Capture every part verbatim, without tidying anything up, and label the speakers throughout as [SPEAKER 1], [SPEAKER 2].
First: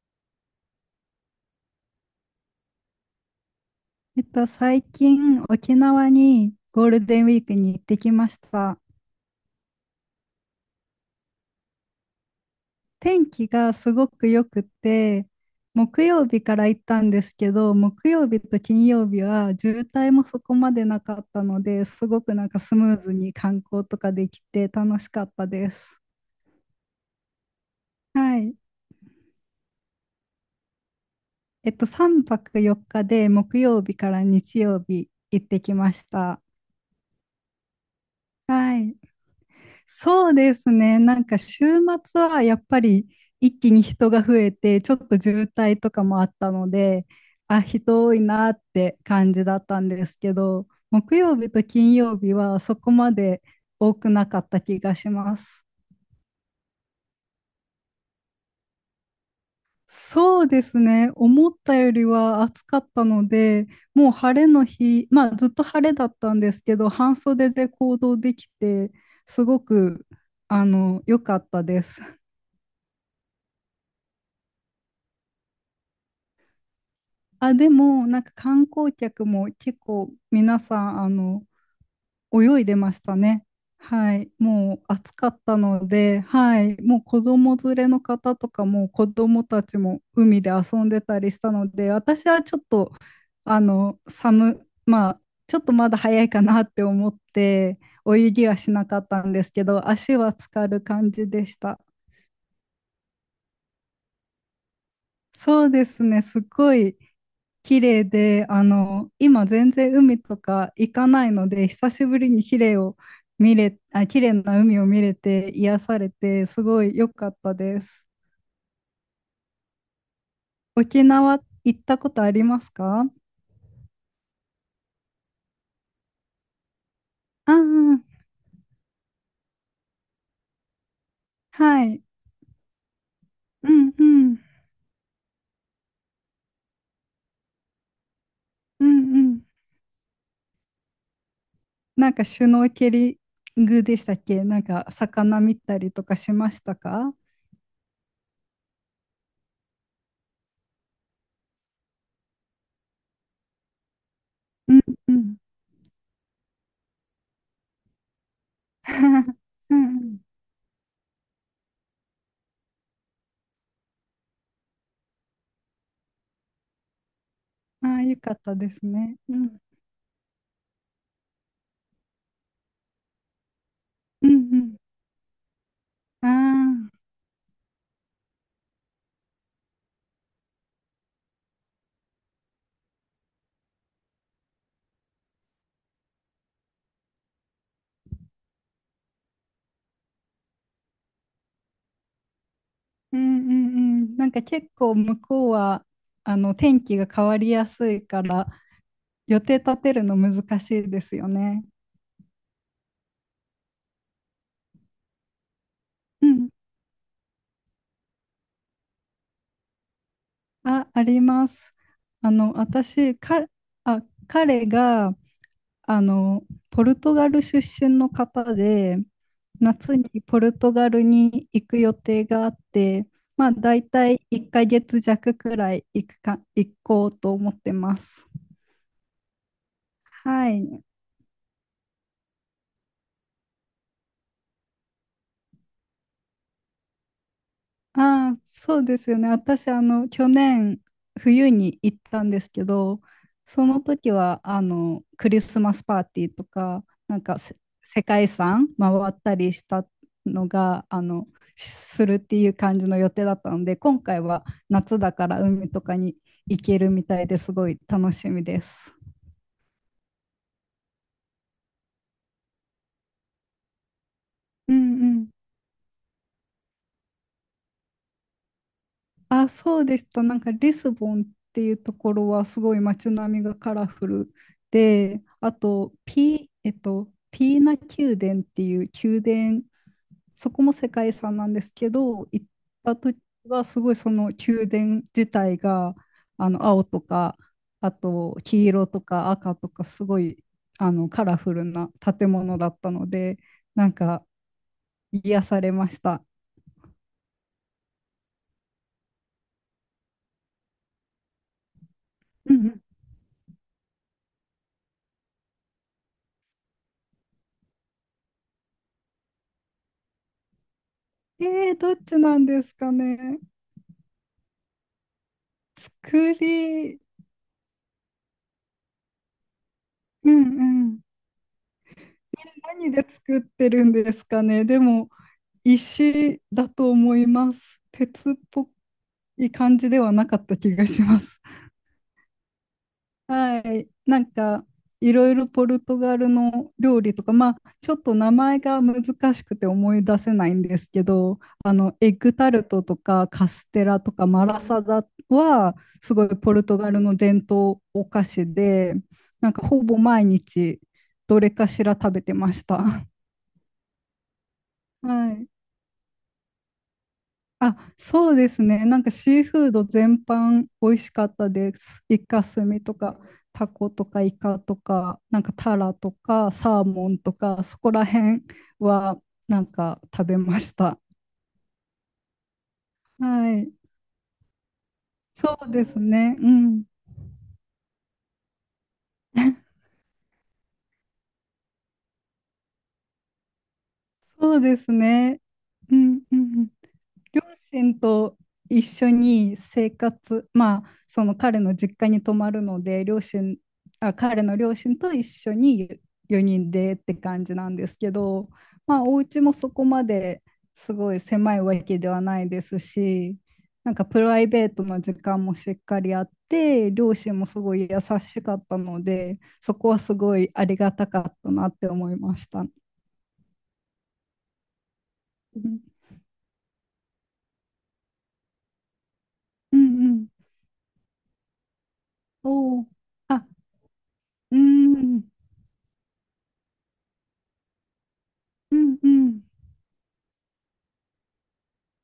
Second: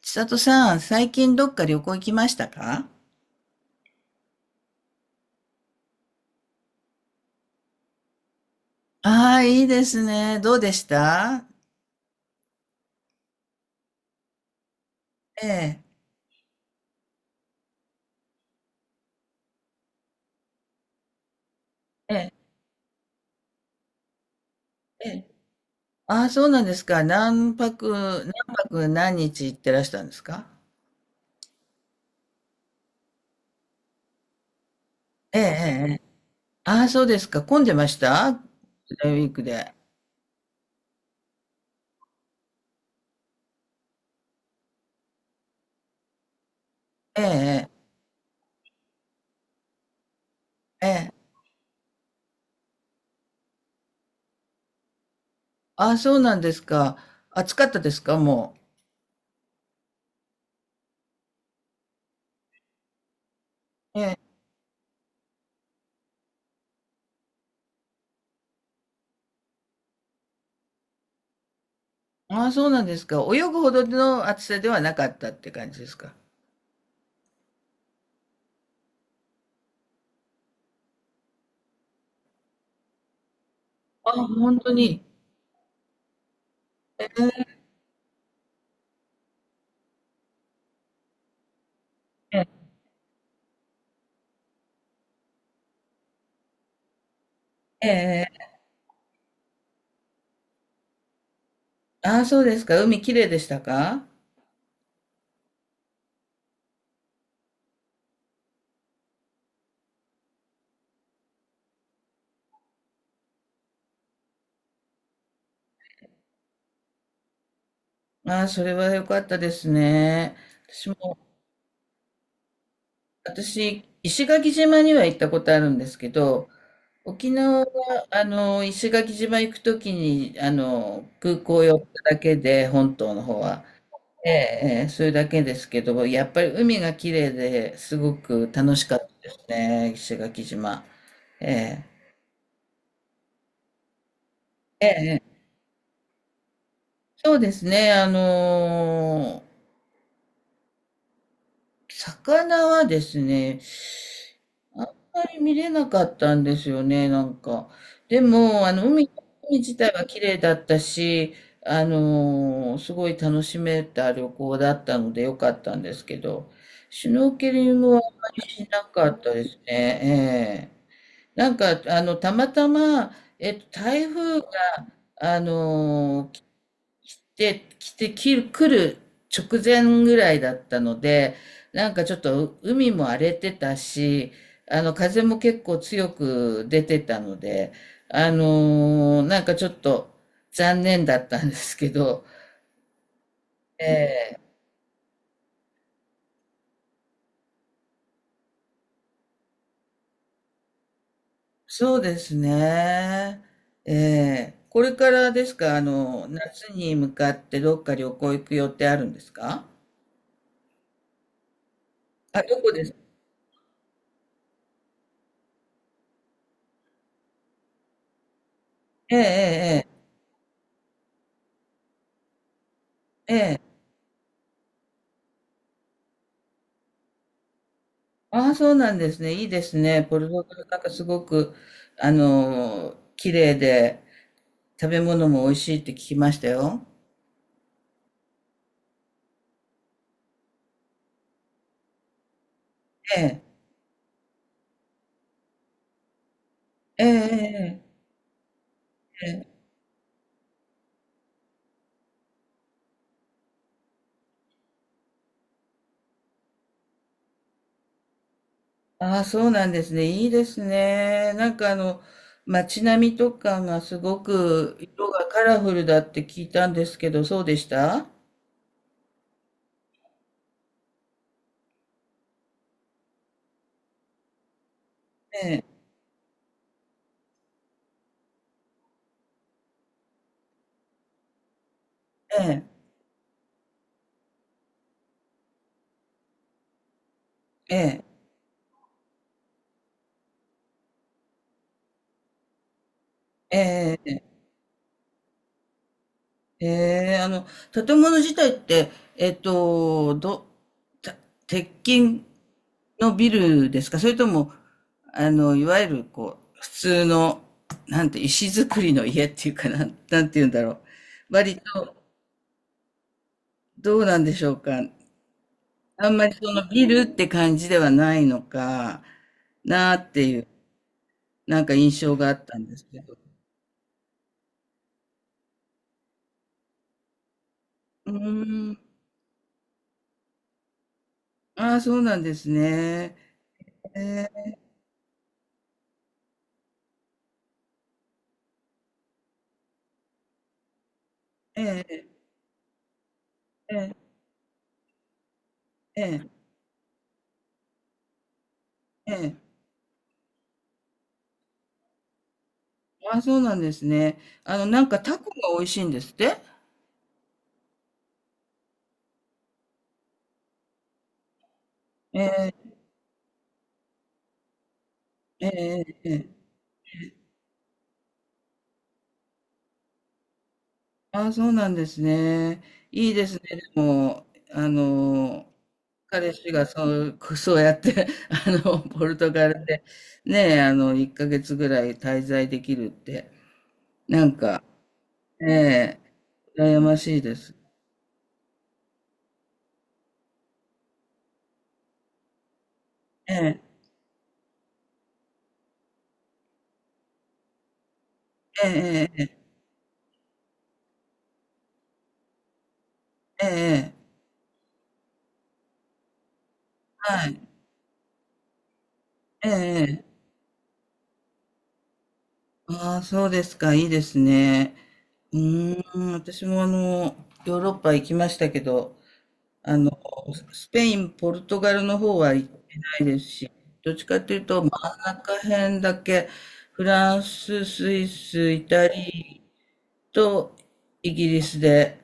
[SPEAKER 1] 千里さん、最近どっか旅行行きましたか？
[SPEAKER 2] えっと、最近沖縄にゴールデンウィークに行ってきました。
[SPEAKER 1] ああいいですね。どうでした？
[SPEAKER 2] 天気がすごく良くて、
[SPEAKER 1] ええ、
[SPEAKER 2] 木曜日から行ったんですけど、木曜日と金曜日は渋滞もそこまでなかったので、す
[SPEAKER 1] え
[SPEAKER 2] ご
[SPEAKER 1] え、
[SPEAKER 2] くなんかスムーズに観光とかできて楽
[SPEAKER 1] え
[SPEAKER 2] しか
[SPEAKER 1] え。
[SPEAKER 2] ったです。
[SPEAKER 1] ああ、そうなんですか。何泊、何
[SPEAKER 2] はい。
[SPEAKER 1] 泊何日行ってらしたんですか？
[SPEAKER 2] えっと、さんぱくよっかで木曜日から日曜日
[SPEAKER 1] ええ、
[SPEAKER 2] 行ってき
[SPEAKER 1] ええ。
[SPEAKER 2] ま
[SPEAKER 1] ええ。
[SPEAKER 2] した。
[SPEAKER 1] ああ、そうですか。混んでましたゴー
[SPEAKER 2] はい。
[SPEAKER 1] ルデンウィークで。
[SPEAKER 2] そうですね。なんか週末はやっぱり一気に人が増えて、ちょっと渋滞とかもあったので、
[SPEAKER 1] え
[SPEAKER 2] あ、
[SPEAKER 1] え、
[SPEAKER 2] 人多いなって感じだったんですけど、
[SPEAKER 1] え
[SPEAKER 2] 木
[SPEAKER 1] え。ええ。
[SPEAKER 2] 曜日と金曜日はそこまで多くなかった気がします。
[SPEAKER 1] ああ、そうなんですか。暑かったですか、も
[SPEAKER 2] そうですね。思ったよりは暑かったので、
[SPEAKER 1] う。え
[SPEAKER 2] もう
[SPEAKER 1] え。
[SPEAKER 2] 晴れの日、まあずっと晴れだったんですけど、半袖で行動できて、すごく、あの、良かったです。
[SPEAKER 1] ああ、そうなんですか。泳ぐほどの暑さではなかったって感じですか？
[SPEAKER 2] あ、でも、なんか観光客も結構皆さん、あの、泳いでましたね。は
[SPEAKER 1] ああ、
[SPEAKER 2] い。
[SPEAKER 1] 本当
[SPEAKER 2] もう
[SPEAKER 1] に。
[SPEAKER 2] 暑かったので、はい。もう子
[SPEAKER 1] え
[SPEAKER 2] 供連れの方とかも子供たちも海で遊んでたりしたので、私は
[SPEAKER 1] え、
[SPEAKER 2] ちょっと、あの、寒、まあ、ちょっとまだ早いかなって思って、
[SPEAKER 1] え
[SPEAKER 2] 泳
[SPEAKER 1] え。
[SPEAKER 2] ぎはしなかったんですけど、足は浸かる感じでした。
[SPEAKER 1] ああ、そうですか。海きれいでしたか？
[SPEAKER 2] そうですね。すごい綺麗で、あの、今全然海とか行かないので、久しぶりに綺麗を見れ、あ、綺麗な海を見れて癒されて、すごい良かったです。
[SPEAKER 1] ああ、それは良かったですね。私
[SPEAKER 2] 沖
[SPEAKER 1] も、
[SPEAKER 2] 縄行ったことありますか？
[SPEAKER 1] 私、石垣島には行ったことあるんですけど、沖
[SPEAKER 2] ああ
[SPEAKER 1] 縄は、
[SPEAKER 2] ー、
[SPEAKER 1] あの、石垣島行くときに、あの、空港寄っ
[SPEAKER 2] はい。
[SPEAKER 1] ただけで、本島の方は。
[SPEAKER 2] うんう
[SPEAKER 1] え
[SPEAKER 2] ん。
[SPEAKER 1] え、ええそれだけですけど、やっぱり海がきれいですごく楽し
[SPEAKER 2] う
[SPEAKER 1] かった
[SPEAKER 2] んう
[SPEAKER 1] で
[SPEAKER 2] ん。
[SPEAKER 1] すね、石垣島。ええ、
[SPEAKER 2] なんかシュノーケリングでしたっけ、なんか
[SPEAKER 1] ええ、え
[SPEAKER 2] 魚
[SPEAKER 1] え。
[SPEAKER 2] 見たりとかしましたか？
[SPEAKER 1] そうですね。あの魚はですね、
[SPEAKER 2] うん
[SPEAKER 1] あん
[SPEAKER 2] う
[SPEAKER 1] ま
[SPEAKER 2] ん。
[SPEAKER 1] り見れなかったんですよね、なんか。でも、あの、海、海
[SPEAKER 2] う
[SPEAKER 1] 自
[SPEAKER 2] ん
[SPEAKER 1] 体
[SPEAKER 2] う
[SPEAKER 1] は
[SPEAKER 2] ん。
[SPEAKER 1] 綺麗だったし、あのーすごい楽しめた旅行だったので良かったんですけど、シュノーケリン
[SPEAKER 2] あ
[SPEAKER 1] グは
[SPEAKER 2] あ、
[SPEAKER 1] あん
[SPEAKER 2] よ
[SPEAKER 1] ま
[SPEAKER 2] かっ
[SPEAKER 1] り
[SPEAKER 2] た
[SPEAKER 1] し
[SPEAKER 2] で
[SPEAKER 1] な
[SPEAKER 2] す
[SPEAKER 1] か
[SPEAKER 2] ね。
[SPEAKER 1] った
[SPEAKER 2] う
[SPEAKER 1] で
[SPEAKER 2] ん
[SPEAKER 1] すね。ええ。なんか、あの、たまたま、えっと、台
[SPEAKER 2] う
[SPEAKER 1] 風が、
[SPEAKER 2] ん
[SPEAKER 1] あ
[SPEAKER 2] う
[SPEAKER 1] のー
[SPEAKER 2] ん。ああ。
[SPEAKER 1] で、来て、き来る直前ぐらいだったので、なんかちょっと海も荒れてたし、あの、風も結構強く出てたので、あのーなんかちょっと残念だったんですけど、
[SPEAKER 2] うんうんうん。なん
[SPEAKER 1] え
[SPEAKER 2] か
[SPEAKER 1] え、
[SPEAKER 2] 結構向こうはあの天気が変わりやすいから予定立てるの難しいですよね。
[SPEAKER 1] そうですね。ええ、これからですか、あ
[SPEAKER 2] う
[SPEAKER 1] の、
[SPEAKER 2] ん。
[SPEAKER 1] 夏に向かってどっか旅行行く予定あるんですか？
[SPEAKER 2] あ、あります。あ
[SPEAKER 1] あ、
[SPEAKER 2] の
[SPEAKER 1] どこです？
[SPEAKER 2] 私か、あ、彼があのポルトガル出身の方で
[SPEAKER 1] ええ、
[SPEAKER 2] 夏にポルトガルに行く予定があって、
[SPEAKER 1] ええ、
[SPEAKER 2] まあ
[SPEAKER 1] ええ。
[SPEAKER 2] 大体いっかげつ弱くらい行くか、行こうと思ってます。
[SPEAKER 1] ああ、そうなんですね。いいですね。ポルト
[SPEAKER 2] は
[SPEAKER 1] ガルなん
[SPEAKER 2] い。
[SPEAKER 1] かすごく、あの綺麗で、食べ物も美味しいって聞きましたよ。
[SPEAKER 2] ああ、そうですよね。私、あの、去年、冬に行ったんですけど、
[SPEAKER 1] ええ、
[SPEAKER 2] その時は、あの、クリスマスパーティーとか、
[SPEAKER 1] え
[SPEAKER 2] なんかせ、
[SPEAKER 1] え、
[SPEAKER 2] 世界遺産回っ
[SPEAKER 1] え
[SPEAKER 2] た
[SPEAKER 1] え、
[SPEAKER 2] り
[SPEAKER 1] ええ。
[SPEAKER 2] したのが、あの、しするっていう感じの予定だったので、今回は夏だから海とかに行けるみたいですごい楽しみです。
[SPEAKER 1] ああ、そうなんですね。いいですね。なんかあの、街並みとかがすご
[SPEAKER 2] う
[SPEAKER 1] く
[SPEAKER 2] んう
[SPEAKER 1] 色が
[SPEAKER 2] ん。
[SPEAKER 1] カラフルだって聞いたんですけど、そうでした？
[SPEAKER 2] あ、そうでした。なんかリスボンっていうところはすごい街並みがカラフルで、あ
[SPEAKER 1] ええ、
[SPEAKER 2] とピ、えっと、ピーナ宮殿っていう宮殿、そこも世界遺産なんですけど、
[SPEAKER 1] え
[SPEAKER 2] 行っ
[SPEAKER 1] え、
[SPEAKER 2] た時はすごいその宮殿自体があの青とか、あと黄色とか赤とかすごいあのカラフルな建物だったので、
[SPEAKER 1] え
[SPEAKER 2] なん
[SPEAKER 1] え、ええ。
[SPEAKER 2] か癒されました。
[SPEAKER 1] へえ、あの、建物自体って、えっと、ど、た鉄筋
[SPEAKER 2] うんうん。
[SPEAKER 1] のビルですか、それとも、あの、いわゆる、こう、普通の、なんて、石造りの家っていうかな、なんて言うんだろう。割
[SPEAKER 2] えー、どっ
[SPEAKER 1] と、
[SPEAKER 2] ちなんですかね。
[SPEAKER 1] どうなんでしょうか。あんまり
[SPEAKER 2] 作
[SPEAKER 1] そのビ
[SPEAKER 2] り、
[SPEAKER 1] ルって感じではないのかなって
[SPEAKER 2] う
[SPEAKER 1] い
[SPEAKER 2] んう
[SPEAKER 1] う、
[SPEAKER 2] ん。
[SPEAKER 1] なんか印象があったんです
[SPEAKER 2] 何
[SPEAKER 1] け
[SPEAKER 2] で
[SPEAKER 1] ど。
[SPEAKER 2] 作ってるんですかね。でも、石だと思います。
[SPEAKER 1] う
[SPEAKER 2] 鉄っぽ
[SPEAKER 1] ーん。
[SPEAKER 2] い感じではなかった気がします。
[SPEAKER 1] ああ、そうなんですね。
[SPEAKER 2] はい、
[SPEAKER 1] え
[SPEAKER 2] なん
[SPEAKER 1] え
[SPEAKER 2] かいろいろポルトガルの料理とか、まあ、ちょっと名前が難しくて思い出せないんですけど、あ
[SPEAKER 1] え
[SPEAKER 2] のエ
[SPEAKER 1] え
[SPEAKER 2] ッグタルトとかカステ
[SPEAKER 1] ええ
[SPEAKER 2] ラとかマラサダはすごいポルトガルの伝統お菓子で、
[SPEAKER 1] ええ
[SPEAKER 2] なん
[SPEAKER 1] ええ。
[SPEAKER 2] かほぼ毎日どれかしら食べてました。
[SPEAKER 1] あ、そうなんですね。あの、なんか タコ
[SPEAKER 2] はい。
[SPEAKER 1] が美味しいんですって。
[SPEAKER 2] あ、そうですね。なんかシーフード全般美味しかったです。イ
[SPEAKER 1] え
[SPEAKER 2] カ
[SPEAKER 1] え、
[SPEAKER 2] スミとか、タコとかイカとか、なん
[SPEAKER 1] え
[SPEAKER 2] かタラ
[SPEAKER 1] え、
[SPEAKER 2] と
[SPEAKER 1] ええ。
[SPEAKER 2] か、サーモンとか、そこら辺はなんか食べました。
[SPEAKER 1] ああ、そうなんですね。いいです
[SPEAKER 2] は
[SPEAKER 1] ね。
[SPEAKER 2] い。
[SPEAKER 1] でも、あの、
[SPEAKER 2] そうです
[SPEAKER 1] 彼
[SPEAKER 2] ね。う
[SPEAKER 1] 氏が
[SPEAKER 2] ん。
[SPEAKER 1] そう、そうやって、あの、ポルトガル で、ねえ、あの、いっかげつぐらい滞在できるって、なん
[SPEAKER 2] そう
[SPEAKER 1] か、
[SPEAKER 2] ですね。う
[SPEAKER 1] え
[SPEAKER 2] んうんうん。
[SPEAKER 1] え、羨ましいで
[SPEAKER 2] 両
[SPEAKER 1] す。
[SPEAKER 2] 親と一緒に生活、まあ、その彼の実家に泊まるので、両
[SPEAKER 1] え
[SPEAKER 2] 親、
[SPEAKER 1] え、
[SPEAKER 2] あ、彼の両親と一緒によにんでって感じなんですけど、まあ、
[SPEAKER 1] え
[SPEAKER 2] お
[SPEAKER 1] え、え
[SPEAKER 2] 家もそこまですごい狭いわけではないですし、
[SPEAKER 1] え、ええ、
[SPEAKER 2] な
[SPEAKER 1] え
[SPEAKER 2] んか
[SPEAKER 1] え、
[SPEAKER 2] プライベートの時間もしっかりあって、両
[SPEAKER 1] は
[SPEAKER 2] 親
[SPEAKER 1] い、
[SPEAKER 2] もすごい優しかったので、そこは
[SPEAKER 1] え
[SPEAKER 2] す
[SPEAKER 1] え。
[SPEAKER 2] ごいありがたかったなって思いました。う
[SPEAKER 1] ああ、そうですか。いいですね。う
[SPEAKER 2] ん
[SPEAKER 1] ーん、私もあの、ヨーロッパ行きましたけど、あ
[SPEAKER 2] う
[SPEAKER 1] の、
[SPEAKER 2] んうん。
[SPEAKER 1] スペイン、ポルトガルの方は行って
[SPEAKER 2] おー
[SPEAKER 1] ないです
[SPEAKER 2] あ、
[SPEAKER 1] し、どっちかという
[SPEAKER 2] う
[SPEAKER 1] と真ん
[SPEAKER 2] ん。
[SPEAKER 1] 中辺だけ、フランス、スイス、イ
[SPEAKER 2] う
[SPEAKER 1] タ
[SPEAKER 2] んうん。
[SPEAKER 1] リアとイギリスで、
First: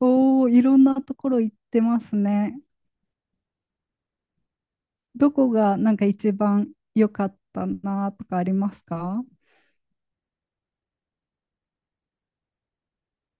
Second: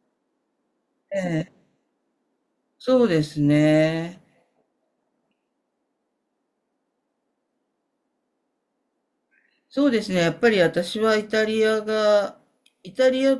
[SPEAKER 2] おお、いろんなと
[SPEAKER 1] え
[SPEAKER 2] ころ行っ
[SPEAKER 1] え、
[SPEAKER 2] てますね。
[SPEAKER 1] そうですね。
[SPEAKER 2] どこがなんか一番良かったなとかありますか？
[SPEAKER 1] そうですね。やっぱり私はイタリアが、イタリア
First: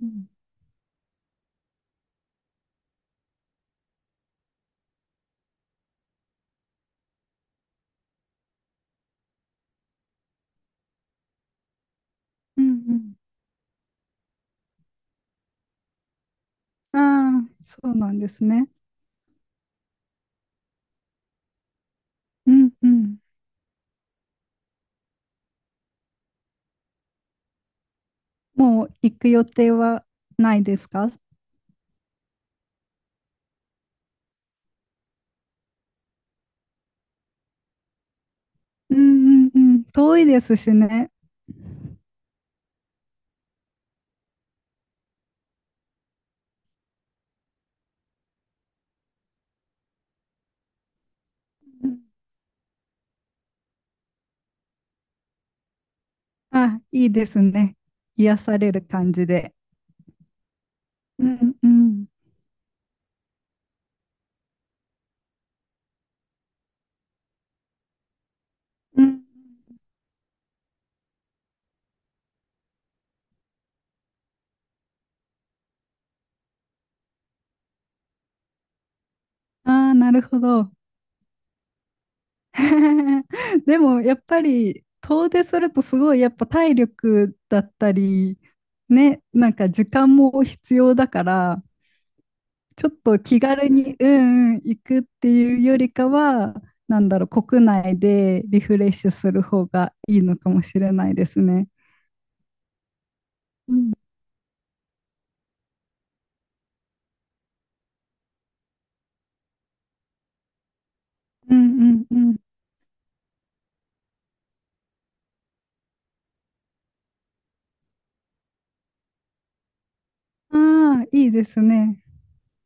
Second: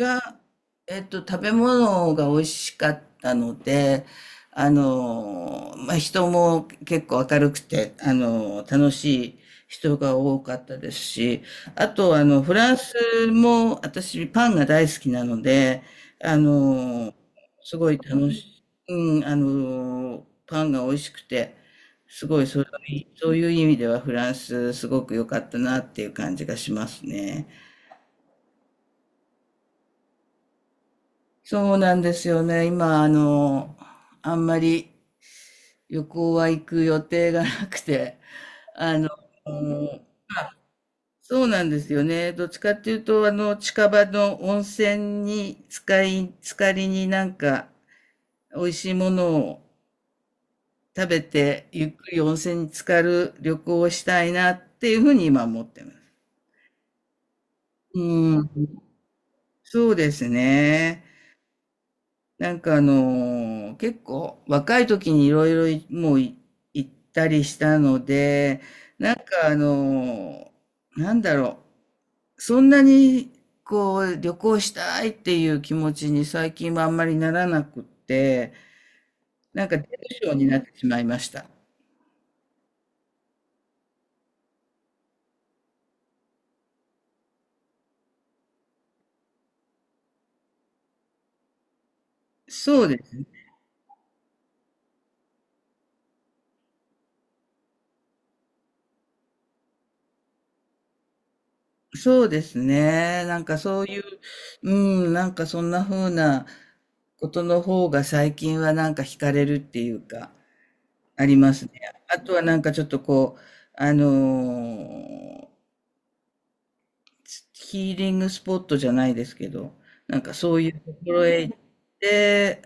[SPEAKER 2] うん
[SPEAKER 1] えっと、食べ物が美味しかったので、あの、まあ、人も結構明るくて、あの、楽しい人が多かったですし、あと、あの、フ
[SPEAKER 2] う
[SPEAKER 1] ランス
[SPEAKER 2] ん
[SPEAKER 1] も私パンが大好きなので、あ
[SPEAKER 2] うん。
[SPEAKER 1] の、
[SPEAKER 2] ああ、
[SPEAKER 1] す
[SPEAKER 2] そ
[SPEAKER 1] ご
[SPEAKER 2] う
[SPEAKER 1] い
[SPEAKER 2] なんで
[SPEAKER 1] 楽
[SPEAKER 2] す
[SPEAKER 1] し
[SPEAKER 2] ね。
[SPEAKER 1] い、うん、あの、パンが美味しくて、すごい
[SPEAKER 2] う
[SPEAKER 1] そう
[SPEAKER 2] んう
[SPEAKER 1] いう、
[SPEAKER 2] ん。
[SPEAKER 1] そういう意味ではフランスすごく良かったなっていう感じがしますね。
[SPEAKER 2] もう行く予定はないですか？
[SPEAKER 1] そうなんですよね。今、あの、あんまり旅行は行く予定がなくて、
[SPEAKER 2] う
[SPEAKER 1] あ
[SPEAKER 2] ん
[SPEAKER 1] の、
[SPEAKER 2] うんうん。遠いですしね。
[SPEAKER 1] そうなんですよね。どっちかっていうと、あの、近場の温泉に使い、浸かりになんか、美味しいものを食べて、
[SPEAKER 2] う
[SPEAKER 1] ゆっ
[SPEAKER 2] ん、
[SPEAKER 1] くり温泉に浸かる旅行をしたいなっていうふうに今思ってます。
[SPEAKER 2] あ、いいですね。
[SPEAKER 1] う
[SPEAKER 2] 癒
[SPEAKER 1] ん、
[SPEAKER 2] される感じで。
[SPEAKER 1] そうですね。
[SPEAKER 2] うんうん。
[SPEAKER 1] なんかあのー結構若い時にいろいろもうい行ったりしたので、
[SPEAKER 2] う
[SPEAKER 1] なん
[SPEAKER 2] ん。
[SPEAKER 1] かあのーなんだろう、そんなにこう旅行したいっていう気持ちに最近はあんまりならなくって、なんか出
[SPEAKER 2] ああ、
[SPEAKER 1] る
[SPEAKER 2] なる
[SPEAKER 1] 症
[SPEAKER 2] ほ
[SPEAKER 1] になっ
[SPEAKER 2] ど。
[SPEAKER 1] てしまいました。
[SPEAKER 2] でもやっぱり遠出するとすごいやっぱ体力だったりね、なんか時間も必要だから、
[SPEAKER 1] そ
[SPEAKER 2] ち
[SPEAKER 1] う
[SPEAKER 2] ょっ
[SPEAKER 1] で
[SPEAKER 2] と
[SPEAKER 1] す。
[SPEAKER 2] 気軽にうんうん行くっていうよりかは、なんだろう、国内でリフレッシュする方がいいのかもしれないですね。
[SPEAKER 1] そうですね。なんか
[SPEAKER 2] う
[SPEAKER 1] そう
[SPEAKER 2] ん
[SPEAKER 1] いう、うん、なんかそんな風なことの方が最近はなんか惹かれるっていうか。ありま
[SPEAKER 2] う
[SPEAKER 1] すね。
[SPEAKER 2] んう
[SPEAKER 1] あと
[SPEAKER 2] ん
[SPEAKER 1] はなんかちょっとこう、あのーヒーリングスポットじゃないですけど、なんかそ
[SPEAKER 2] う
[SPEAKER 1] ういうと
[SPEAKER 2] ん。ああ、
[SPEAKER 1] ころ
[SPEAKER 2] いい
[SPEAKER 1] へ
[SPEAKER 2] で
[SPEAKER 1] 行っ
[SPEAKER 2] すね。
[SPEAKER 1] て、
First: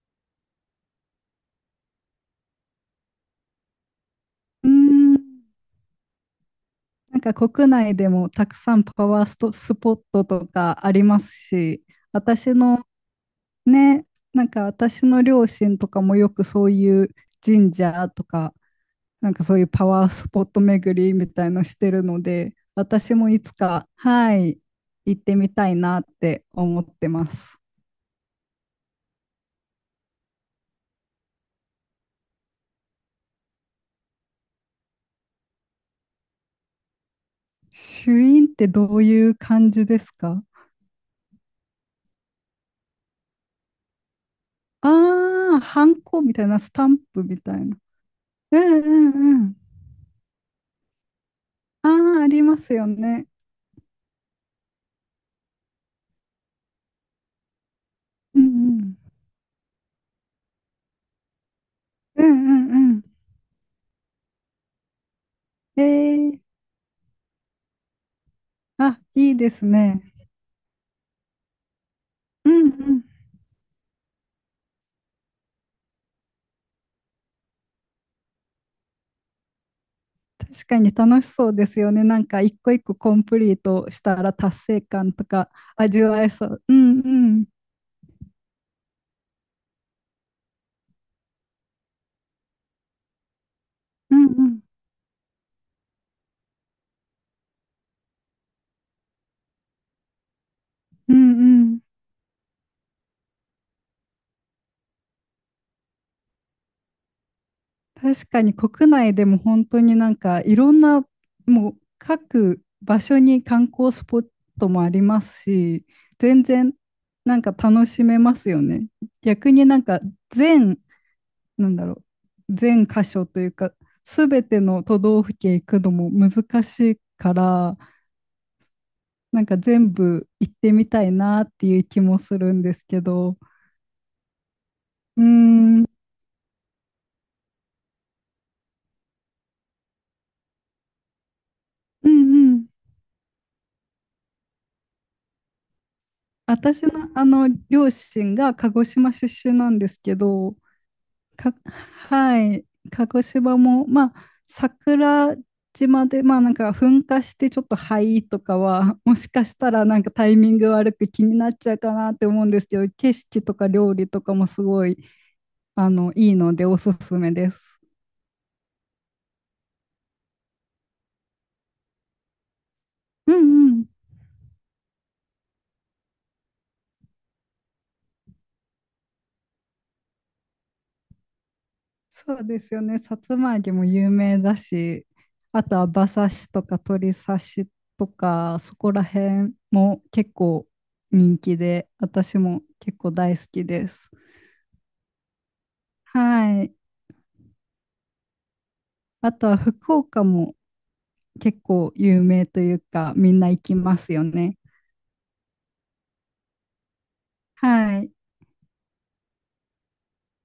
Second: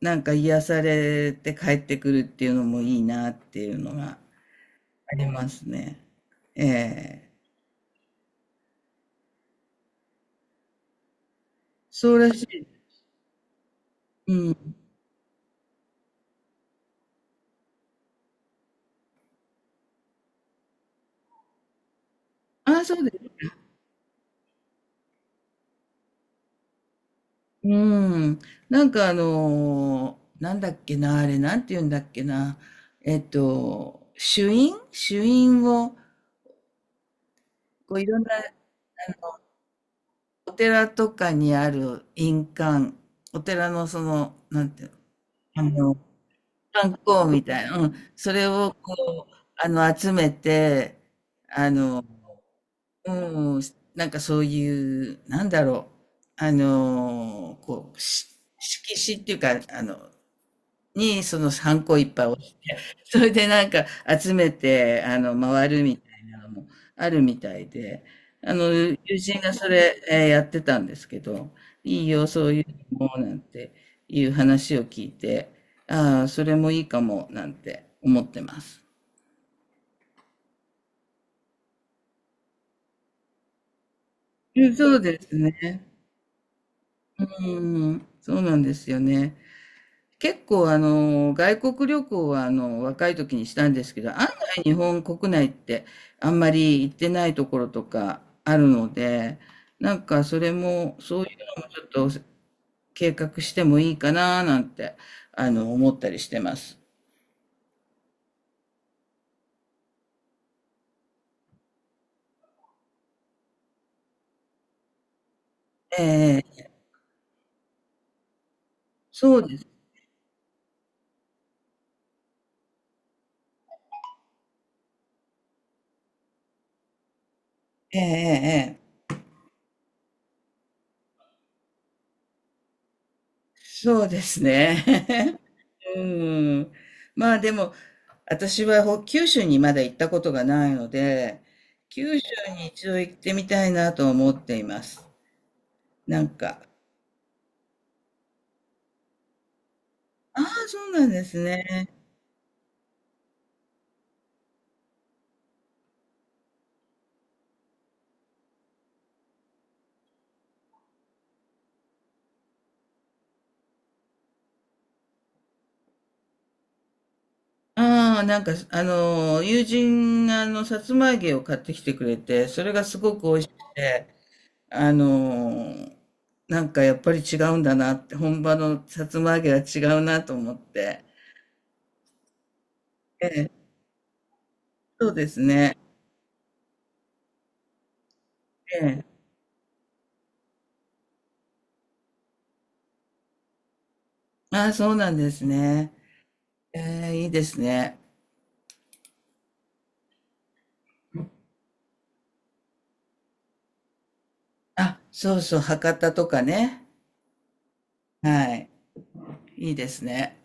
[SPEAKER 1] なんか癒されて帰ってくるっていうのもいいなっていうのが
[SPEAKER 2] うー
[SPEAKER 1] あ
[SPEAKER 2] ん。
[SPEAKER 1] りますね。え
[SPEAKER 2] なん
[SPEAKER 1] え。
[SPEAKER 2] か国内でもたくさんパワーストスポットとかありますし、
[SPEAKER 1] そうらし
[SPEAKER 2] 私
[SPEAKER 1] い。
[SPEAKER 2] のね、
[SPEAKER 1] う
[SPEAKER 2] なんか
[SPEAKER 1] ん。
[SPEAKER 2] 私の両親とかもよくそういう神社とか、なんかそういうパワースポット巡りみたいのしてるので、
[SPEAKER 1] ああ、そうで
[SPEAKER 2] 私もい
[SPEAKER 1] す。
[SPEAKER 2] つか、はい、行ってみたいなって思ってます。
[SPEAKER 1] うん。なんかあのーなんだっけな、あれ、なんて言うんだっけな。えっと、朱印朱印を、こういろ
[SPEAKER 2] 朱
[SPEAKER 1] んな、
[SPEAKER 2] 印ってどういう感じですか？
[SPEAKER 1] お寺とかにある印鑑、お寺のその、なんてい
[SPEAKER 2] あ
[SPEAKER 1] うの、
[SPEAKER 2] あー、
[SPEAKER 1] あ
[SPEAKER 2] ハ
[SPEAKER 1] の、
[SPEAKER 2] ンコみたいな、スタ
[SPEAKER 1] 観
[SPEAKER 2] ンプ
[SPEAKER 1] 光
[SPEAKER 2] み
[SPEAKER 1] み
[SPEAKER 2] た
[SPEAKER 1] た
[SPEAKER 2] い
[SPEAKER 1] いな、
[SPEAKER 2] な。
[SPEAKER 1] うん、それ
[SPEAKER 2] う
[SPEAKER 1] を
[SPEAKER 2] んう
[SPEAKER 1] こう、
[SPEAKER 2] んうん。
[SPEAKER 1] あの、集めて、
[SPEAKER 2] ああ、ありますよね。
[SPEAKER 1] うん、なんかそういう、なんだろう、あの、こう、し
[SPEAKER 2] う
[SPEAKER 1] 色
[SPEAKER 2] ん
[SPEAKER 1] 紙っていうか、あの、にそのハンコいっ
[SPEAKER 2] うん。
[SPEAKER 1] ぱ
[SPEAKER 2] うんう
[SPEAKER 1] い
[SPEAKER 2] んうん。
[SPEAKER 1] それでなんか集めて、あの、回
[SPEAKER 2] え
[SPEAKER 1] るみたいな
[SPEAKER 2] ー、
[SPEAKER 1] のもあるみたいで、あの、友
[SPEAKER 2] あ、いい
[SPEAKER 1] 人
[SPEAKER 2] で
[SPEAKER 1] が
[SPEAKER 2] す
[SPEAKER 1] それ、
[SPEAKER 2] ね。
[SPEAKER 1] えーやってたんですけど、いいよ、そ
[SPEAKER 2] う
[SPEAKER 1] う
[SPEAKER 2] ん
[SPEAKER 1] いう
[SPEAKER 2] うん。
[SPEAKER 1] のも、なんていう話を聞いて、ああ、それもいいかも、なんて思ってます。
[SPEAKER 2] 確かに楽しそうですよね。なんか一個一個コンプリートしたら達
[SPEAKER 1] うん、
[SPEAKER 2] 成
[SPEAKER 1] そう
[SPEAKER 2] 感
[SPEAKER 1] で
[SPEAKER 2] と
[SPEAKER 1] す
[SPEAKER 2] か
[SPEAKER 1] ね。
[SPEAKER 2] 味わえそう。うんうん
[SPEAKER 1] うん、そうなんですよね。結構あの外国旅行はあの若い時にしたんですけど、
[SPEAKER 2] う
[SPEAKER 1] 案
[SPEAKER 2] んうん
[SPEAKER 1] 外日本国内ってあんまり行ってないところとかあるので、なんかそれも
[SPEAKER 2] う
[SPEAKER 1] そう
[SPEAKER 2] ん
[SPEAKER 1] いうの
[SPEAKER 2] う
[SPEAKER 1] もち
[SPEAKER 2] ん。
[SPEAKER 1] ょっと計画してもいいかななんてあの思ったりしてます。
[SPEAKER 2] 確かに国内でも本当になんかいろんなもう各場所に観光スポットもありますし、全
[SPEAKER 1] ええ、
[SPEAKER 2] 然なんか楽しめますよね。
[SPEAKER 1] そう
[SPEAKER 2] 逆
[SPEAKER 1] で
[SPEAKER 2] に
[SPEAKER 1] す。
[SPEAKER 2] なんか全、なんだろう、全箇所というか、すべての都道府県行くのも難しいから、
[SPEAKER 1] ええええ。ええ、
[SPEAKER 2] なんか全部行ってみたいなっていう気もするんですけど、
[SPEAKER 1] そうですね。
[SPEAKER 2] うー ん、うん
[SPEAKER 1] うん。まあでも、私はほ九州にまだ行ったことがないので、
[SPEAKER 2] う
[SPEAKER 1] 九州
[SPEAKER 2] ん。
[SPEAKER 1] に一度行ってみたいなと思っています。なんか、
[SPEAKER 2] 私のあの両親が鹿児島出身なんですけ
[SPEAKER 1] ああ、
[SPEAKER 2] ど、
[SPEAKER 1] そうなんです
[SPEAKER 2] か、
[SPEAKER 1] ね。
[SPEAKER 2] はい、鹿児島も、まあ、桜島で、まあなんか噴火してちょっと灰とかは、もしかしたらなんかタイミング悪く気になっちゃうかなって思うんですけど、景色とか料理とかもすごい、あの、いいのでおすすめです。
[SPEAKER 1] ああ、なんか、あの、友人があの、さつま揚げを買ってきてくれて、それがすごく美
[SPEAKER 2] う
[SPEAKER 1] 味し
[SPEAKER 2] ん
[SPEAKER 1] く
[SPEAKER 2] うん。
[SPEAKER 1] て、あの、なんかやっぱり違うんだなって、本場のさつま揚げは違うなと思って。
[SPEAKER 2] そうですよね。さつ
[SPEAKER 1] ええ、
[SPEAKER 2] ま揚げも有名だし、
[SPEAKER 1] そうです
[SPEAKER 2] あと
[SPEAKER 1] ね。
[SPEAKER 2] は馬刺しとか鶏刺しとか、そこら
[SPEAKER 1] ええ。
[SPEAKER 2] 辺も結構人気で、私も結構大好きです。
[SPEAKER 1] ああ、そうなんですね。
[SPEAKER 2] はい。
[SPEAKER 1] ええ、いいですね。
[SPEAKER 2] あとは福岡も結構有名というか、みんな行きますよね。
[SPEAKER 1] あ、そうそう、博多とかね。
[SPEAKER 2] はい。
[SPEAKER 1] はい、いいですね。